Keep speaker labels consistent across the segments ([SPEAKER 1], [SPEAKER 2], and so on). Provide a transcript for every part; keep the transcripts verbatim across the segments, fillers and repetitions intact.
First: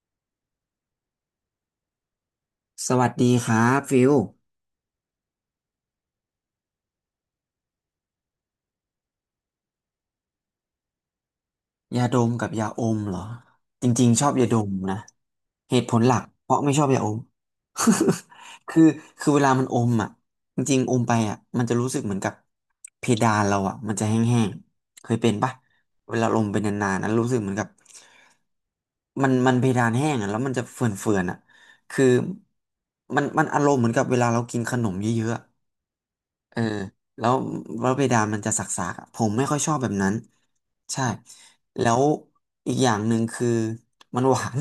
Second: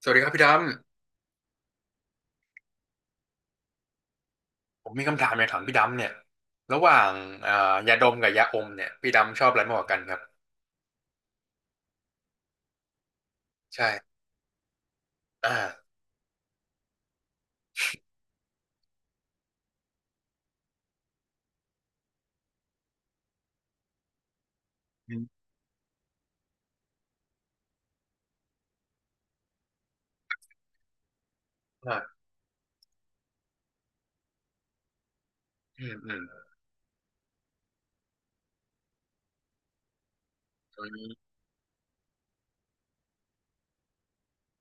[SPEAKER 1] สวัสดีครับพี่ด
[SPEAKER 2] สวัสดีครับฟิล
[SPEAKER 1] ำผมมีคำถามอยากถามพี่ดำเนี่ยระหว่างอ่ายาดมกับยาอมเนี่ยพี่ดำชอบอะไรมากกว่ากันครับ
[SPEAKER 2] ยาดมกับยาอมเหรอจริง
[SPEAKER 1] ใช่
[SPEAKER 2] ๆชอบยาดมนะเหตุ
[SPEAKER 1] อ่า
[SPEAKER 2] ผลหลักเพราะไม่ชอบยาอม คือคือเวลามันอมอ่ะจริงๆอมไปอ่ะมันจะรู้สึกเหมือนกับเพดานเราอ่ะมันจะแห้งๆเค
[SPEAKER 1] อ
[SPEAKER 2] ย
[SPEAKER 1] ม
[SPEAKER 2] เป็นปะเวลาอมไปนานๆนะรู้สึกเหมือนกับมันมันเพดานแห้งอ่ะแล้วมันจะเฟื่อนๆอ่ะคือ
[SPEAKER 1] อ่า
[SPEAKER 2] มันมันอารมณ์เหมือนกับเวลาเรากินขนมเยอะๆอะ
[SPEAKER 1] อืมอืม
[SPEAKER 2] เออแล้วแล้วเพดานมันจะสักๆอะผมไม่ค่อยชอบแบบนั้น
[SPEAKER 1] อื
[SPEAKER 2] ใช่
[SPEAKER 1] ม
[SPEAKER 2] แล้วอีกอย่างหนึ่งคือ มันหวาน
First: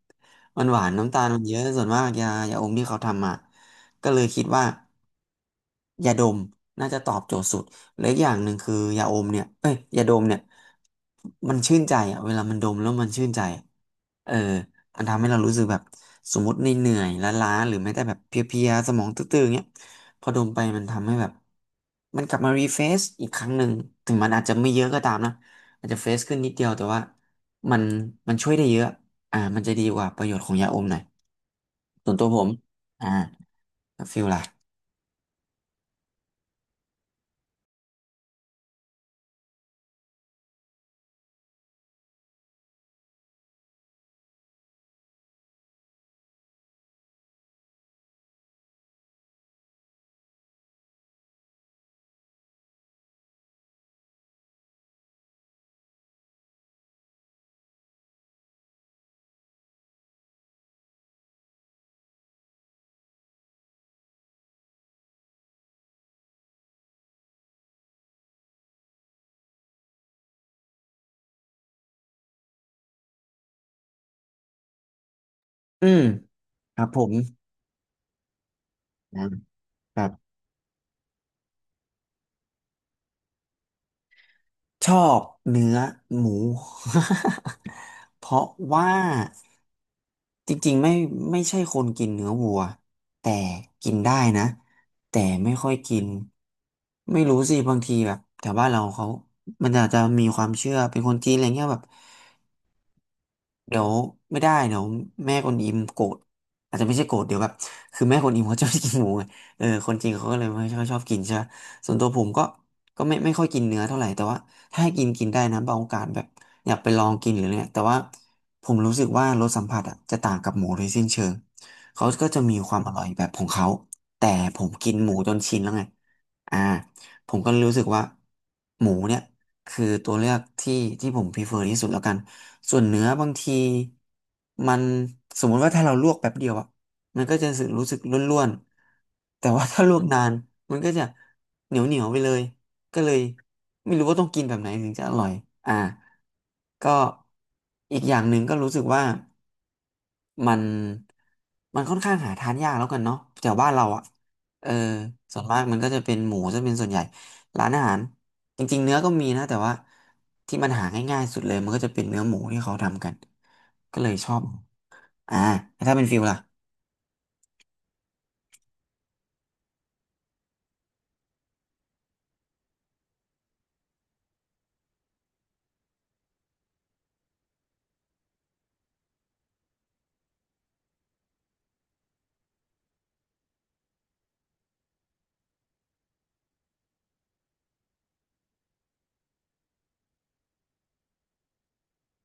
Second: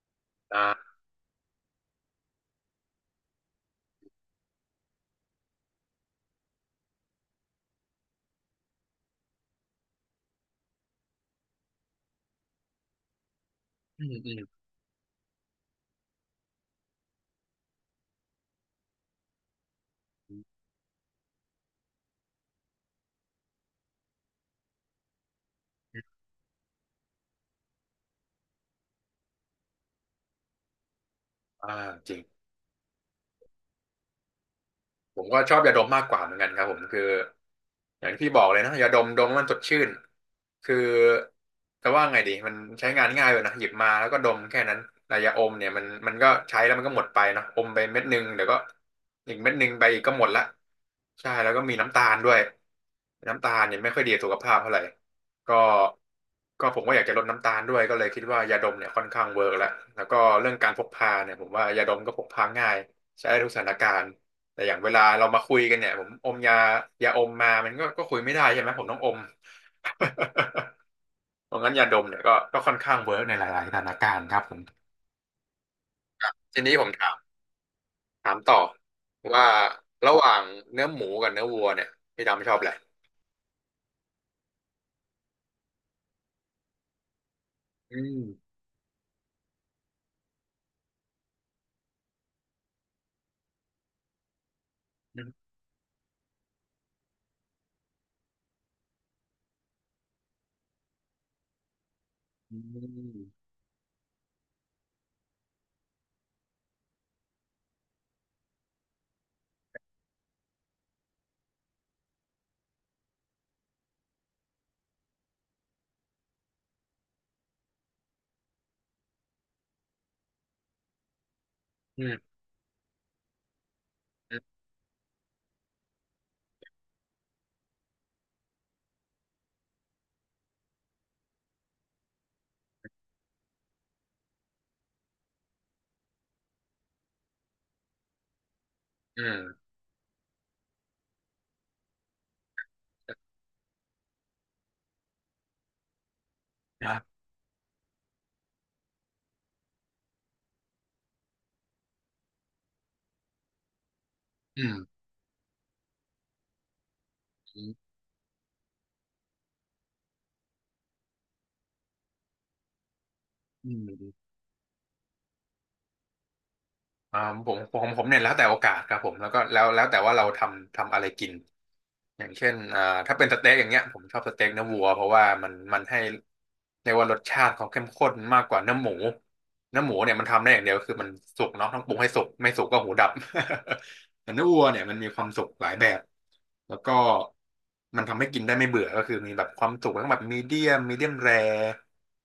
[SPEAKER 2] มันหวา
[SPEAKER 1] อ่า
[SPEAKER 2] นน้ำตาลมันเยอะส่วนมากยายาอมที่เขาทำอ่ะก็เลยคิดว่ายาดมน่าจะตอบโจทย์สุดและอีกอย่างหนึ่งคือยาอมเนี่ยเอ้ยยาดมเนี่ยมันชื่นใจอ่ะเวลามันดมแล้วมันชื่นใจอะ
[SPEAKER 1] อืม
[SPEAKER 2] เอ
[SPEAKER 1] อื
[SPEAKER 2] อ
[SPEAKER 1] ม
[SPEAKER 2] อันทำให้เรารู้สึกแบบสมมติในเหนื่อยๆล้าๆหรือแม้แต่แบบเพลียๆสมองตื้อๆเงี้ยพอ
[SPEAKER 1] อื
[SPEAKER 2] ดม
[SPEAKER 1] ม
[SPEAKER 2] ไปมันทำให้แบบมันกลับมารีเฟรชอีกครั้งหนึ่งถึงมันอาจจะไม่เยอะก็ตามนะอาจจะเฟรชขึ้นนิดเดียวแต่ว่ามันมันช่วยได้เยอะอ่ามันจะดีกว่าประโยชน์ของยาอมหน่อย
[SPEAKER 1] อ่าจ
[SPEAKER 2] ส่ว
[SPEAKER 1] ริ
[SPEAKER 2] น
[SPEAKER 1] ง
[SPEAKER 2] ตัวผมอ่าแล้วฟิลล่ะ
[SPEAKER 1] ผมก็ชอบยาดมมากกว่าเหมือนกันครับผมคืออย่างที่บอกเลยนะยาดมดมแล้วมันสดชื่นคือจะว่าไงดีมันใช้งานง่ายเลยนะหยิบมาแล้วก็ดมแค่นั้นแต่ยาอมเนี่ยมันมันก็ใช้แล้วมันก็หมดไปเนอะอมไปเม็ดหนึงเดี๋ยวก็อีกเม็ดหนึงไปอีกก็หมดละใช่แล้วก็มีน้ำตาลด้วยน้ำตาลเนี่ยไม่ค่อยดีต่อสุขภาพเท่าไหร่ก็ก็ผมก็อยากจะลดน้ำตาลด้วยก็เลยคิดว่ายาดมเนี่ยค่อนข้างเวิร์กแล้วแล้วก็เรื่องการพกพาเนี่ยผมว่ายาดมก็พกพาง่ายใช้ได้ทุกสถานการณ์ แต่อย่างเวลาเรามาคุยกันเนี่ยผมอมยายาอมมามันก็ก็คุยไม่ได้ใช่ไหมผมต้องอม เพราะงั้นยาดมเนี่ยก็ก็ค่อนข้างเวิร์กในหลายๆสถานการณ์ครับผม
[SPEAKER 2] อืม
[SPEAKER 1] ทีนี้
[SPEAKER 2] ค
[SPEAKER 1] ผ
[SPEAKER 2] รับ
[SPEAKER 1] ม
[SPEAKER 2] ผ
[SPEAKER 1] ถา
[SPEAKER 2] ม
[SPEAKER 1] มถามต่อ
[SPEAKER 2] นะ
[SPEAKER 1] ว่า
[SPEAKER 2] ครั
[SPEAKER 1] ระห
[SPEAKER 2] บ
[SPEAKER 1] ว่างเนื้อหมูกับเนื้อวัวเนี่ยพี่ดำชอบอะไร
[SPEAKER 2] ชอบเนื้อหมู
[SPEAKER 1] อืม
[SPEAKER 2] เพราะว่า จริงๆไม่ไม่ใช่คนกินเนื้อวัวแต่กินได้นะ
[SPEAKER 1] อื
[SPEAKER 2] แต่
[SPEAKER 1] ม
[SPEAKER 2] ไม่ค่อยกินไม่รู้สิบางทีแบบแถวบ้านเราเขามันอาจจะมีความเชื่อเป็นคนจีนอะไรเงี้ยแบบ เดี๋ยวไม่ได้เดี๋ยวแม่คนอิมโกรธอาจจะไม่ใช่โกรธเดี๋ยวแบบคือแม่คนอิมเขาชอบกินหมูไงเออคนจริงเขาก็เลยไม่ค่อยชอบกินใช่ปะส่วนตัวผมก็ก็ไม่ไม่ค่อยกินเนื้อเท่าไหร่แต่ว่าถ้าให้กินกินได้นะบางโอกาสแบบอยากไปลองกินหรืออะไรเนี่ยแต่ว่าผมรู้สึกว่ารสสัมผัสอ่ะจะต่างกับหมูโดยสิ้นเชิง
[SPEAKER 1] อื
[SPEAKER 2] เขาก็
[SPEAKER 1] ม
[SPEAKER 2] จะมีความอร่อยแบบของเขาแต่
[SPEAKER 1] อืม
[SPEAKER 2] ผมกินหมูจนชินแล้วไงอ่าผมก็เลยรู้สึกว่าหมูเนี่ยคือตัวเลือกที่ที่ผมพ r e เ e r ที่สุดแล้วกัน ส่วนเนื้อบางทีมันสมมุติว่าถ้าเราลวกแป๊บเดียวอะมันก็จะรู้สึกรู้สึกร่วน
[SPEAKER 1] อื
[SPEAKER 2] ๆแต่ว่า
[SPEAKER 1] ม
[SPEAKER 2] ถ้าลวกนานมันก็จะเหนียวเหนียวไปเลยก็เล
[SPEAKER 1] อื
[SPEAKER 2] ย
[SPEAKER 1] ม
[SPEAKER 2] ไม่รู้ว่าต้องกินแบบไหนถึงจะอร่อยอ่า
[SPEAKER 1] ครั
[SPEAKER 2] ก็
[SPEAKER 1] บ
[SPEAKER 2] อีกอย่างหนึ่งก็รู้สึกว่า มันมันค่อนข้างหาทานยากแล้วกันเนาะแถวบ้านเราอ่ะ
[SPEAKER 1] อื
[SPEAKER 2] เออ
[SPEAKER 1] ม
[SPEAKER 2] ส่วนมากมันก็จะเป็นหมูจะเป็นส่วนใหญ่ร้านอาหารจริงๆเนื้อก็มีนะแต่ว่าที่มันหาง่ายๆสุดเลยมันก็จะเป็นเนื้อหมูที่เขาทำกัน
[SPEAKER 1] อืม
[SPEAKER 2] ก็เลยชอบอ่าแล้วถ้าเป็นฟิลล่ะ
[SPEAKER 1] อ่าผมผมผมเนี่ยแล้วแต่โอกาสครับผมแล้วก็แล้วแล้วแต่ว่าเราทำทำอะไรกินอย่างเช่นอ่าถ้าเป็นสเต็กอย่างเงี้ยผมชอบสเต็กเนื้อวัวเพราะว่ามันมันให้เรียกว่ารสชาติเขาเข้มข้นมากกว่าเนื้อหมูเนื้อหมูเนี่ยมันทำได้อย่างเดียวคือมันสุกเนาะต้องปรุงให้สุกไม่สุกก็หูดับ แต่เนื้อวัวเนี่ยมันมีความสุกหลายแบบแล้วก็มันทำให้กินได้ไม่เบื่อก็คือมีแบบความสุกทั้งแบบมีเดียมมีเดียมแร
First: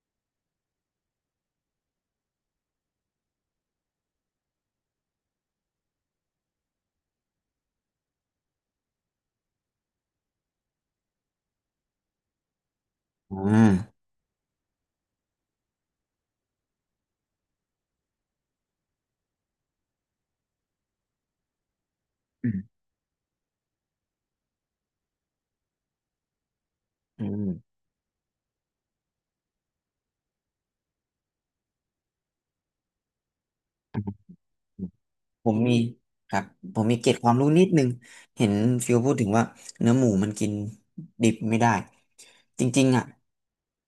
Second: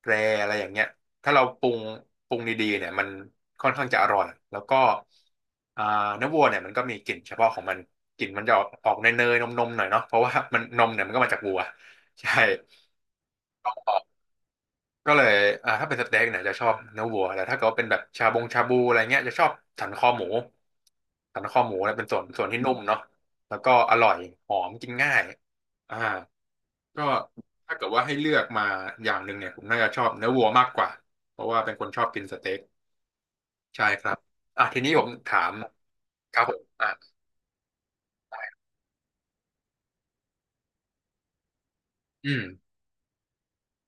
[SPEAKER 1] แรอะไรอย่างเงี้ย ถ้าเราปรุงปรุงดีๆเนี่ยมันค่อนข้างจะอร่อยแล้วก็อ่าเนื้อวัวเนี่ยมันก็มีกลิ่นเฉพาะของมันกลิ่นมันจะออกออกเนยๆนมๆหน่อยเนาะเพราะว่า มันนมเนี่ยมันก็มาจากวัวใช่
[SPEAKER 2] อืม
[SPEAKER 1] ก็เลยอ่าถ้าเป็นสเต็กเนี่ยจะชอบเนื้อวัวแต่ถ้าเกิดว่าเป็นแบบชาบงชาบูอะไรเงี้ยจะชอบสันคอหมูสันคอหมูเนี่ยเป็นส่วนส่วน
[SPEAKER 2] อื
[SPEAKER 1] ที่
[SPEAKER 2] ม
[SPEAKER 1] นุ่มเนาะแล้วก็อร่อยหอมกินง่ายอ่าก็
[SPEAKER 2] อืม
[SPEAKER 1] ถ้าเกิดว่าให้เลือกมาอย่างหนึ่งเนี่ยผมน่าจะชอบเนื้อวัวมากกว่าเพราะว่าเป็นคนชอบกินสเต็ก ใช่ครับ อ่ะทีนี้ผมถา
[SPEAKER 2] ผ
[SPEAKER 1] ม
[SPEAKER 2] มมีค
[SPEAKER 1] ค
[SPEAKER 2] รั
[SPEAKER 1] รั
[SPEAKER 2] บ
[SPEAKER 1] บผม
[SPEAKER 2] ผม
[SPEAKER 1] อ่ะ
[SPEAKER 2] มีเกร็ดความรู้นิดนึงเห็นฟิวพูดถึงว่าเนื้อหมูมันกินดิบไม่ได้
[SPEAKER 1] อืม
[SPEAKER 2] จริงๆอ่ะ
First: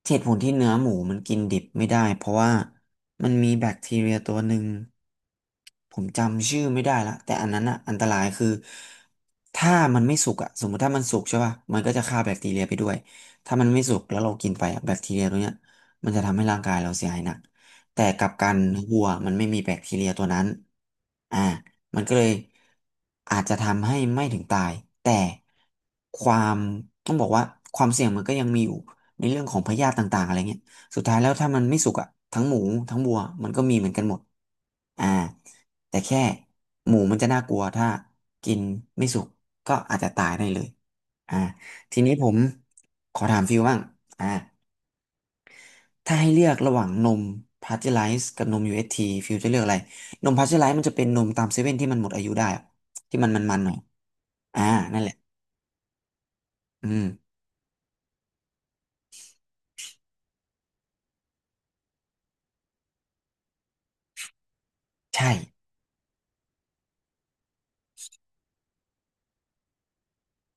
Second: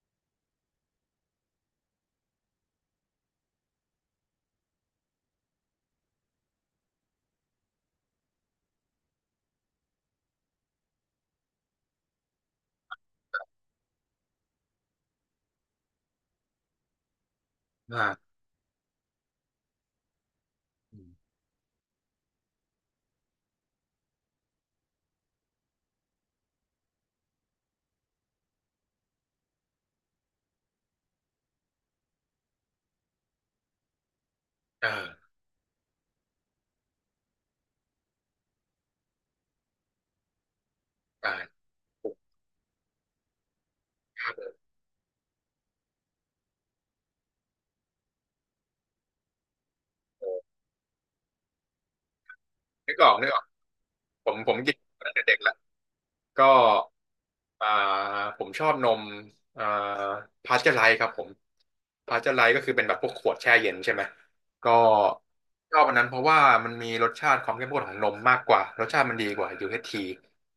[SPEAKER 2] เหตุผลที่เนื้อหมูมันกินดิบไม่ได้เพราะว่ามันมีแบคทีเรียตัวหนึ่งผมจำชื่อไม่ได้ละแต่อันนั้นอ่ะอันตรายคือถ้ามันไม่สุกอ่ะสมมติถ้ามันสุกใช่ป่ะมันก็จะฆ่าแบคทีเรียไปด้วยถ้ามันไม่สุกแล้วเรากินไปอะแบคทีเรียตัวเนี้ยมันจะทำให้ร่างกายเราเสียหายหนัก แต่กลับ
[SPEAKER 1] อ่า
[SPEAKER 2] กันวัวมันไม่มีแบคทีเรียตัวนั้น
[SPEAKER 1] อืม
[SPEAKER 2] อ่ามันก็เลยอาจจะทำให้ไม่ถึงตายแต่ความต้องบอกว่าความเสี่ยงมันก็ยังมีอยู่ในเรื่องของพยาธิต่างๆอะไรเงี้ยสุดท้ายแล้วถ้ามันไม่สุกอะทั้งหมูทั้งวัวมันก็มีเหมือนกันหมด
[SPEAKER 1] เออ
[SPEAKER 2] อ่าแต่แค่หมูมันจะน่ากลัวถ้ากินไม่สุกก็อาจจะตายได้เลยอ่า
[SPEAKER 1] อ่า
[SPEAKER 2] ทีนี้ผมขอถามฟิวบ้าง
[SPEAKER 1] ค
[SPEAKER 2] อ่า
[SPEAKER 1] รับ
[SPEAKER 2] ถ้าให้เลือกระหว่างนมพาสเจอไรซ์กับนม ยู เอช ที ฟิวจะเลือกอะไร
[SPEAKER 1] เอ
[SPEAKER 2] นมพาสเจอ
[SPEAKER 1] อ
[SPEAKER 2] ไรซ์มันจะเป็นนมตามเซเว่นที่มันหมดอายุได้อะ
[SPEAKER 1] นึกออก
[SPEAKER 2] ที่
[SPEAKER 1] นึ
[SPEAKER 2] มั
[SPEAKER 1] ก
[SPEAKER 2] น
[SPEAKER 1] ออก
[SPEAKER 2] มันๆหน่อย
[SPEAKER 1] ผมผม
[SPEAKER 2] อ่า
[SPEAKER 1] กิน
[SPEAKER 2] นั่น
[SPEAKER 1] มา
[SPEAKER 2] แห
[SPEAKER 1] ตั้ง
[SPEAKER 2] ละ
[SPEAKER 1] แต่เด็กละ ก็
[SPEAKER 2] อืม
[SPEAKER 1] อ่าผมชอบนมอ่าพาสเจอร์ไลท์ครับผมพาสเจอร์ไลท์ก็คือเป็นแบบพวกขวดแช่เย็นใช่ไหมก็
[SPEAKER 2] ใช่
[SPEAKER 1] ชอบอันนั้นเพราะว่ามันมีรสชาติความเข้มข้นของนมมากกว่ารสชาติมันดีกว่า u ท t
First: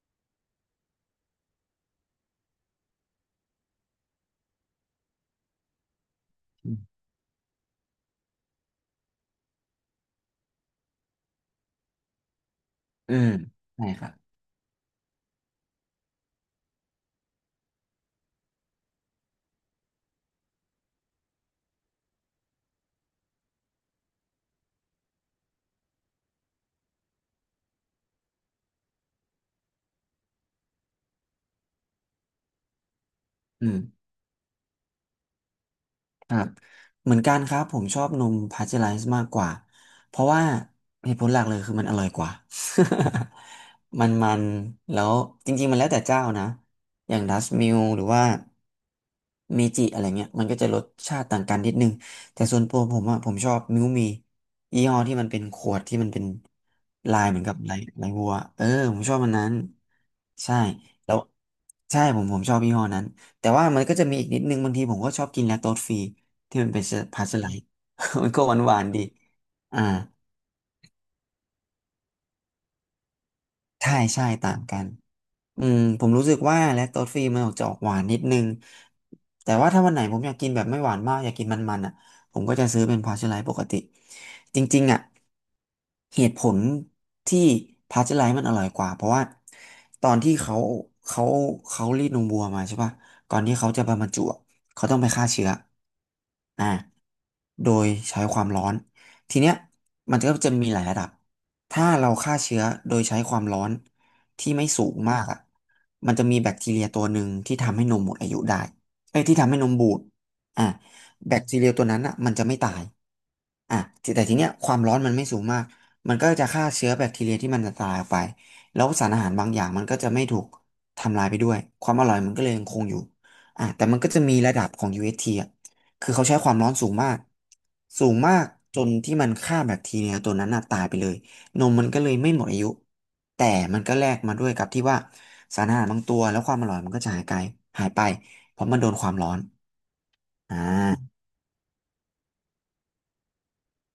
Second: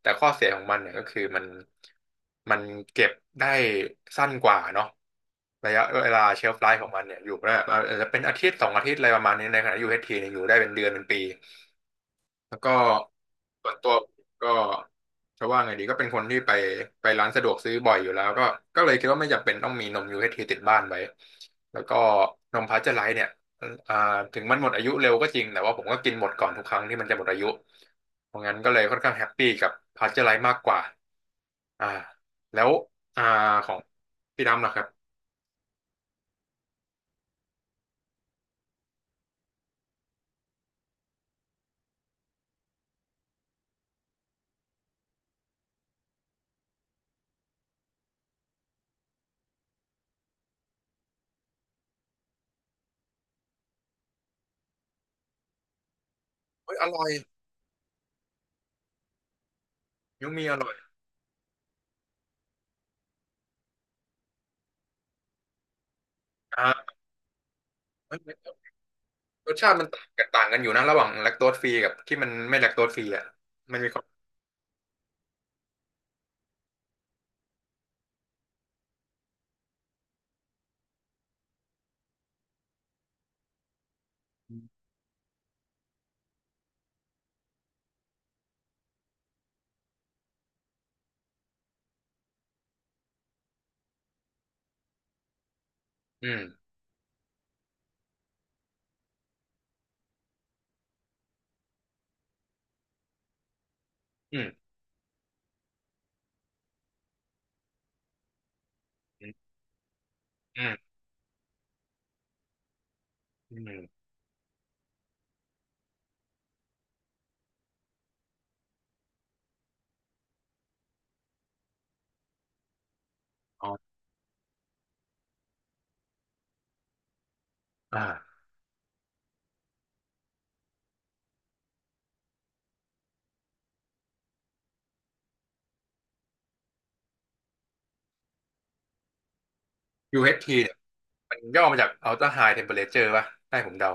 [SPEAKER 1] แต่ข้อเสียของมันเนี่ยก็คือมันมันเก็บได้สั้นกว่าเนาะระยะเวลาเชลฟ์ไล
[SPEAKER 2] อื
[SPEAKER 1] ฟ์ของ
[SPEAKER 2] ม
[SPEAKER 1] มันเนี่ยอยู่ได้อาจจะเป็นอาทิตย์สองอาทิตย์อะไรประมาณนี้ในขณะ u ทีเนี่ยอยู่ได้เป็นเดือนเป็นปี แล้วก็
[SPEAKER 2] อืม
[SPEAKER 1] ส่วน
[SPEAKER 2] ใช่
[SPEAKER 1] ตัว
[SPEAKER 2] ครับ
[SPEAKER 1] ก็จะว่าไงดีก็เป็นคนที่ไปไปร้านสะดวกซื้อบ่อยอยู่แล้วก็ก็เลยคิดว่าไม่จำเป็นต้องมีนม ยู เอช ที ติดบ้านไว้แล้วก็นมพาสเจอร์ไลซ์เนี่ยอ่าถึงมันหมดอายุเร็วก็จริงแต่ว่าผมก็กินหมดก่อนทุกครั้งที่มันจะหมดอายุเพราะงั้นก็เลยค่อนข้างแฮปปี้กับพาสเจอร์ไลซ์มากกว่าอ่าแล้วอ่า
[SPEAKER 2] อื
[SPEAKER 1] ขอ
[SPEAKER 2] ม
[SPEAKER 1] งพี่ดำล่ะครับ
[SPEAKER 2] ครับเหมือนกันครับผมชอบนมพาสเจอไรซ์มากกว่าเพราะว่าเหตุผลหลักเลยคือมันอร่อยกว่า มันมันแล้วจริงๆมันแล้วแต่เจ้านะอย่างดัสมิลหรือว่าเมจิอะไรเงี้ยมันก็จะรสชาติต่างกันนิดนึงแต่ส่วนตัวผมอะผมชอบมิวมียี่ห้อที่มันเป็นขวดที่มันเป็น
[SPEAKER 1] เฮ้ยอร่อย
[SPEAKER 2] ลายเหมือนกับลายลายวัวเออผมชอบมันนั้น
[SPEAKER 1] ยูมีอ
[SPEAKER 2] ใช่
[SPEAKER 1] ร่อย
[SPEAKER 2] แล้วใช่ผมผมชอบยี่ห้อนั้น แต่ว่ามันก็จะมีอีกนิดนึงบางทีผมก็ชอบกินแลคโตสฟรีที่มันเป็น
[SPEAKER 1] อ่า
[SPEAKER 2] พาสเจอร์ไลท์ มันก็หวานๆดี
[SPEAKER 1] รสชาติ
[SPEAKER 2] อ่า
[SPEAKER 1] มันต่างกันต่างกันอยู่นะระหว่างแลคโตสฟรีกับที่มันไม่แลคโตสฟรีอ่ะมันมี
[SPEAKER 2] ใช่
[SPEAKER 1] ความ
[SPEAKER 2] ใช่ต่างกัน อืมผมรู้สึกว่าแลคโตสฟรีมันออกจะออกหวานนิดนึงแต่ว่าถ้าวันไหนผมอยากกินแบบไม่หวานมากอยากกินมันๆอ่ะผมก็จะซื้อเป็นพาสเจอไรปกติจริงๆอ่ะเหตุผลที่พาสเจอไรมันอร่อยกว่าเพราะว่าตอนที่เขาเขาเขารีดนมวัวมาใช่ป่ะก่อนที่เขาจะมาบรรจุอะเขาต้องไปฆ่าเชื้อ
[SPEAKER 1] อืม
[SPEAKER 2] อ่าโดยใช้ความร้อนทีเนี้ยมันก็จะมีหลายระดับถ้าเราฆ่าเชื้อโดยใช้ความร้อน
[SPEAKER 1] อืม
[SPEAKER 2] ที่ไม่สูงมากอ่ะมันจะมีแบคทีเรียตัวหนึ่งที่ทำให้นมหมดอายุได้เอ้ย
[SPEAKER 1] อื
[SPEAKER 2] ที่
[SPEAKER 1] ม
[SPEAKER 2] ทำให้นมบูด
[SPEAKER 1] อื
[SPEAKER 2] อ่ะ
[SPEAKER 1] ม
[SPEAKER 2] แบคทีเรียตัวนั้นอ่ะมันจะไม่ตาย
[SPEAKER 1] อื
[SPEAKER 2] อ่ะ
[SPEAKER 1] ม
[SPEAKER 2] แต่แต่ทีเนี้ยความร้อนมันไม่สูงมากมันก็จะฆ่าเชื้อแบคทีเรียที่มันจะตายออกไปแล้วสารอาหารบางอย่างมันก็จะไม่ถูกทำลายไปด้วยความอร่อยมันก็เลยยังคงอยู่อ่ะ
[SPEAKER 1] อ๋อ
[SPEAKER 2] แต่มันก็จะมีระดับของ ยู เอช ที อชทีอ่ะคือเขาใช้ความร้อนสูงมาก สูงมา
[SPEAKER 1] อ่า
[SPEAKER 2] กจนที่มันฆ่าแบคทีเรียตัวนั้นน่ะตายไปเลย นมมันก็เลยไม่หมดอายุแต่มันก็แลกมาด้วยกับที่ว่าสารอาหารบางตัวแล้วความอร่อยมันก็จะหายไปหายไปเพราะมันโดนความร้อน
[SPEAKER 1] ยู เอช ที
[SPEAKER 2] อ่
[SPEAKER 1] เอชทีเนี่ย
[SPEAKER 2] า
[SPEAKER 1] มันย่อมาจาก Ultra High Temperature ป่ะให้ผมเดา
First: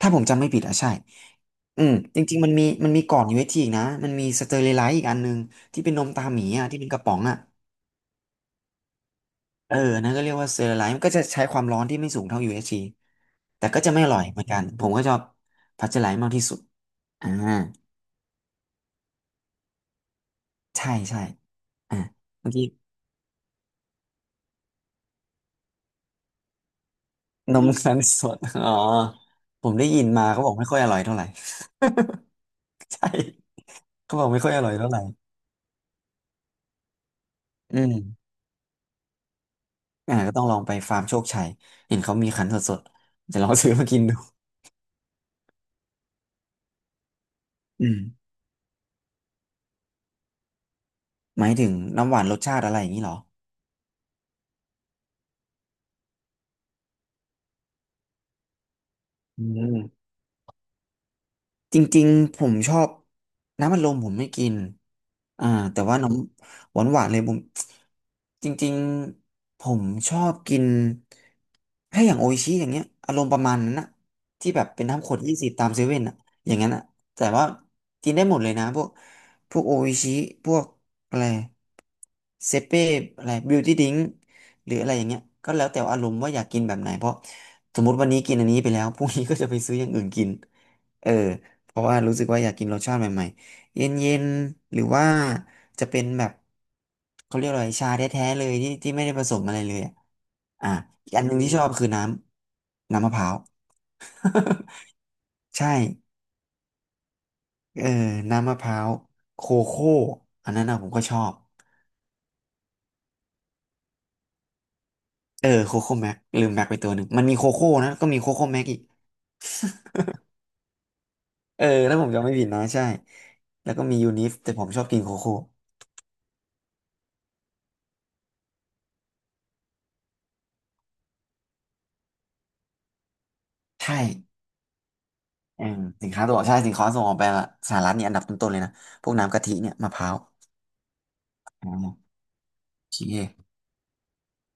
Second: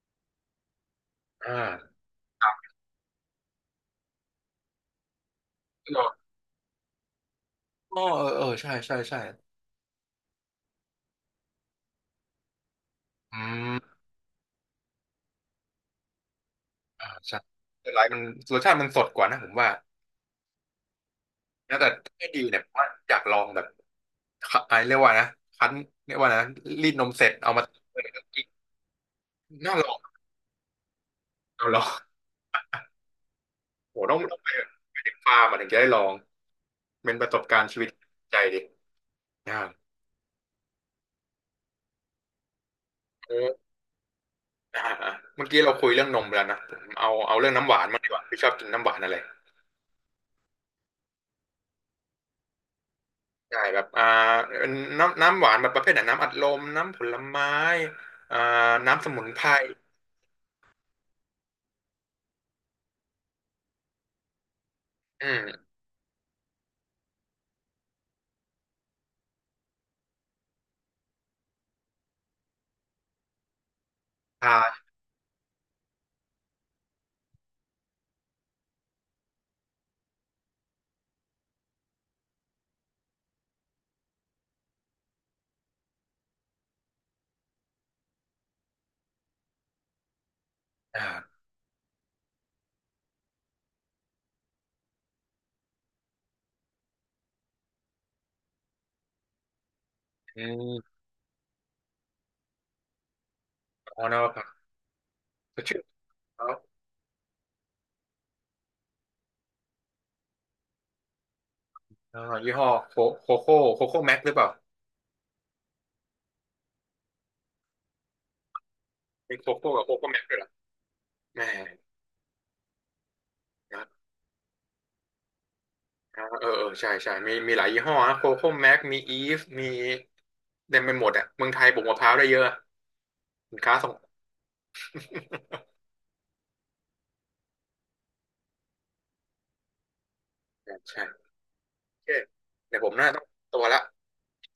[SPEAKER 2] ถ้าผมจำไม่ผิดอ่ะใช่
[SPEAKER 1] อ่า
[SPEAKER 2] อืมจริง
[SPEAKER 1] ค
[SPEAKER 2] ๆมั
[SPEAKER 1] รั
[SPEAKER 2] นมี
[SPEAKER 1] บ
[SPEAKER 2] มันมีก่อน ยู เอช ที อชทีอีกนะมันมีสเตอ r i ไลซ์อีกอันหนึงที่เป็นนมตาหมีอ่ะที่เป็นกระป๋องอ่ะ
[SPEAKER 1] อ๋อเออเออใช่ใช่ใช่
[SPEAKER 2] เอออันนั่นก็เรียกว่าสเตอ r ์ไลซ์มันก็จะใช้ความร้อนที่ไม่สูงเท่า ยู เอช ที
[SPEAKER 1] อื
[SPEAKER 2] แต่ก็จะไม่
[SPEAKER 1] ม
[SPEAKER 2] อร่อยเหมือนกันผมก็ชอบพัชไลท์มากที่สุด
[SPEAKER 1] อ่า
[SPEAKER 2] อ่า
[SPEAKER 1] ใช่แต่หลายมันรสชาติมันสดกว่านะผมว่า
[SPEAKER 2] ใช่ใช่
[SPEAKER 1] นะแต่
[SPEAKER 2] อ่า
[SPEAKER 1] ให้ดี
[SPEAKER 2] เมื่อ
[SPEAKER 1] เนี่ย
[SPEAKER 2] กี้
[SPEAKER 1] ผมว่าอยากลองแบบไอะเรียกว่านะคั้นเรียกว่านะรีดนมเสร็จเอา
[SPEAKER 2] น
[SPEAKER 1] มา
[SPEAKER 2] มคั้น
[SPEAKER 1] เปิ
[SPEAKER 2] สด
[SPEAKER 1] กิน
[SPEAKER 2] อ๋อ ผม
[SPEAKER 1] น่า
[SPEAKER 2] ได้
[SPEAKER 1] ลอง
[SPEAKER 2] ยินมาเขาบอกไม่ค่อยอร่อยเท่าไหร่
[SPEAKER 1] น่าลอง
[SPEAKER 2] ใช่
[SPEAKER 1] โห
[SPEAKER 2] เขา
[SPEAKER 1] ต้อง
[SPEAKER 2] บอก
[SPEAKER 1] ต้อ
[SPEAKER 2] ไม่
[SPEAKER 1] งไป
[SPEAKER 2] ค่อยอร่อยเท่าไห
[SPEAKER 1] ไป
[SPEAKER 2] ร่
[SPEAKER 1] ถึงฟาร์มอะถึงจะได้ลอง เป็นประสบการณ์
[SPEAKER 2] อื
[SPEAKER 1] ชีวิต
[SPEAKER 2] ม
[SPEAKER 1] ใจดิอ่าก
[SPEAKER 2] อ่าก็ต้องลองไปฟาร์มโชคชัย เห็นเขามีคั้นสดๆจะลอง
[SPEAKER 1] เออ
[SPEAKER 2] ซื้อมากินดู
[SPEAKER 1] อ่าอ่าเมื่อกี้เราคุยเรื่องนมไปแล้วนะผมเอาเอาเรื่องน้ำหวาน
[SPEAKER 2] อืม
[SPEAKER 1] มางดีกว่าพี่ชอบกินน้ำหวานอะไร
[SPEAKER 2] หมายถึงน้ำหวานรสชาติอะไรอย่างนี้เหรอ
[SPEAKER 1] ใช่แบบอ่าน้ำน้ำหวานแบบประเภทไหนน้ำอัดลมน้ำผลไม้อ่าน้ำสมุนไพ
[SPEAKER 2] อื
[SPEAKER 1] ร
[SPEAKER 2] ม จริงๆผมชอบน้ำอัดลมผมไม่กิน
[SPEAKER 1] อื
[SPEAKER 2] อ่า
[SPEAKER 1] ม
[SPEAKER 2] แต่ว่าน้ำหวานหวานเลยผมจริงๆผมชอบกินถ้าอย่างโออิชิอย่างเงี้ยอารมณ์ประมาณนั้นนะที่
[SPEAKER 1] ชา
[SPEAKER 2] แบบเป็นน้ำขวดยี่สิบตามเซเว่นอะอย่างนั้นอะแต่ว่ากินได้หมดเลยนะพวกพวกโออิชิพวกอะไรเซเป้อะไรบิวตี้ดิงหรืออะไรอย่างเงี้ยก็แล้วแต่อารมณ์ว่าอยากกินแบบไหนเพราะสมมติวันนี้กินอันนี้ไปแล้วพรุ่งนี้ก็จะไปซื้ออย่างอื่นกิน เออ
[SPEAKER 1] อ่า
[SPEAKER 2] เพราะว่ารู้สึกว่าอยากกินรสชาติใหม่ๆ เย็นๆ หรือว่าจะเป็นแบบเขาเรียกอะไรชาแท้ๆเลยที่ที่ไม่ได้ผสมอะไรเลยอะ
[SPEAKER 1] อื
[SPEAKER 2] อ่ะ
[SPEAKER 1] ม
[SPEAKER 2] อีกอันหนึ่งที่ชอบคือน้ำน้ำมะพร้าว
[SPEAKER 1] อ๋อนะครั บ
[SPEAKER 2] ใช่
[SPEAKER 1] ชื่อเขา
[SPEAKER 2] เออน้ำมะพร้าวโคโค่อันนั้นนะผมก็ชอบ
[SPEAKER 1] อ่ายี่ห้อโคโคโค่โคโค่แม็กหรือเปล่า
[SPEAKER 2] เออโคโค่แม็กลืมแม็กไปตัวหนึ่งมันมีโคโค่นะก็มีโคโค่แม็กอีก
[SPEAKER 1] มีโคโค่กับโคโค่แม็กด้วยเหรอแหม่
[SPEAKER 2] เออแล้วผมจำไม่ผิดนะใช่แล้วก็มี
[SPEAKER 1] อ่า
[SPEAKER 2] ยูนิฟแต่ผมชอบกินโคโค่
[SPEAKER 1] อ่าเออเออใช่ใช่มีมีหลายยี่ห้อนะโคโค่แม็ก มีอีฟ มีเต็มไปหมดอ่ะเมืองไทยปลูกมะพร้าวได้เยอะสินค้าส่ง
[SPEAKER 2] ใช่ เออสินค้าตัวใช่สินค้าส่งออกไปสหรัฐเนี่ยอันดับต้นๆเลยนะพวกน้ำกะทิเนี่ยมะพร้าว
[SPEAKER 1] ใช่ใช่
[SPEAKER 2] อ๋
[SPEAKER 1] โอเค
[SPEAKER 2] อ
[SPEAKER 1] เดี๋ยวผ
[SPEAKER 2] โอ
[SPEAKER 1] มน่า
[SPEAKER 2] เค
[SPEAKER 1] ต้องตัวละ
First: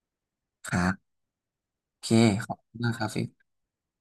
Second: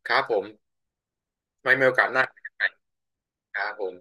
[SPEAKER 1] ครับผม
[SPEAKER 2] ครับ
[SPEAKER 1] ไม่มีโอ
[SPEAKER 2] โอ
[SPEAKER 1] กาส
[SPEAKER 2] เค
[SPEAKER 1] หน้า
[SPEAKER 2] ขอบคุณมากครับฟิก
[SPEAKER 1] ครับผม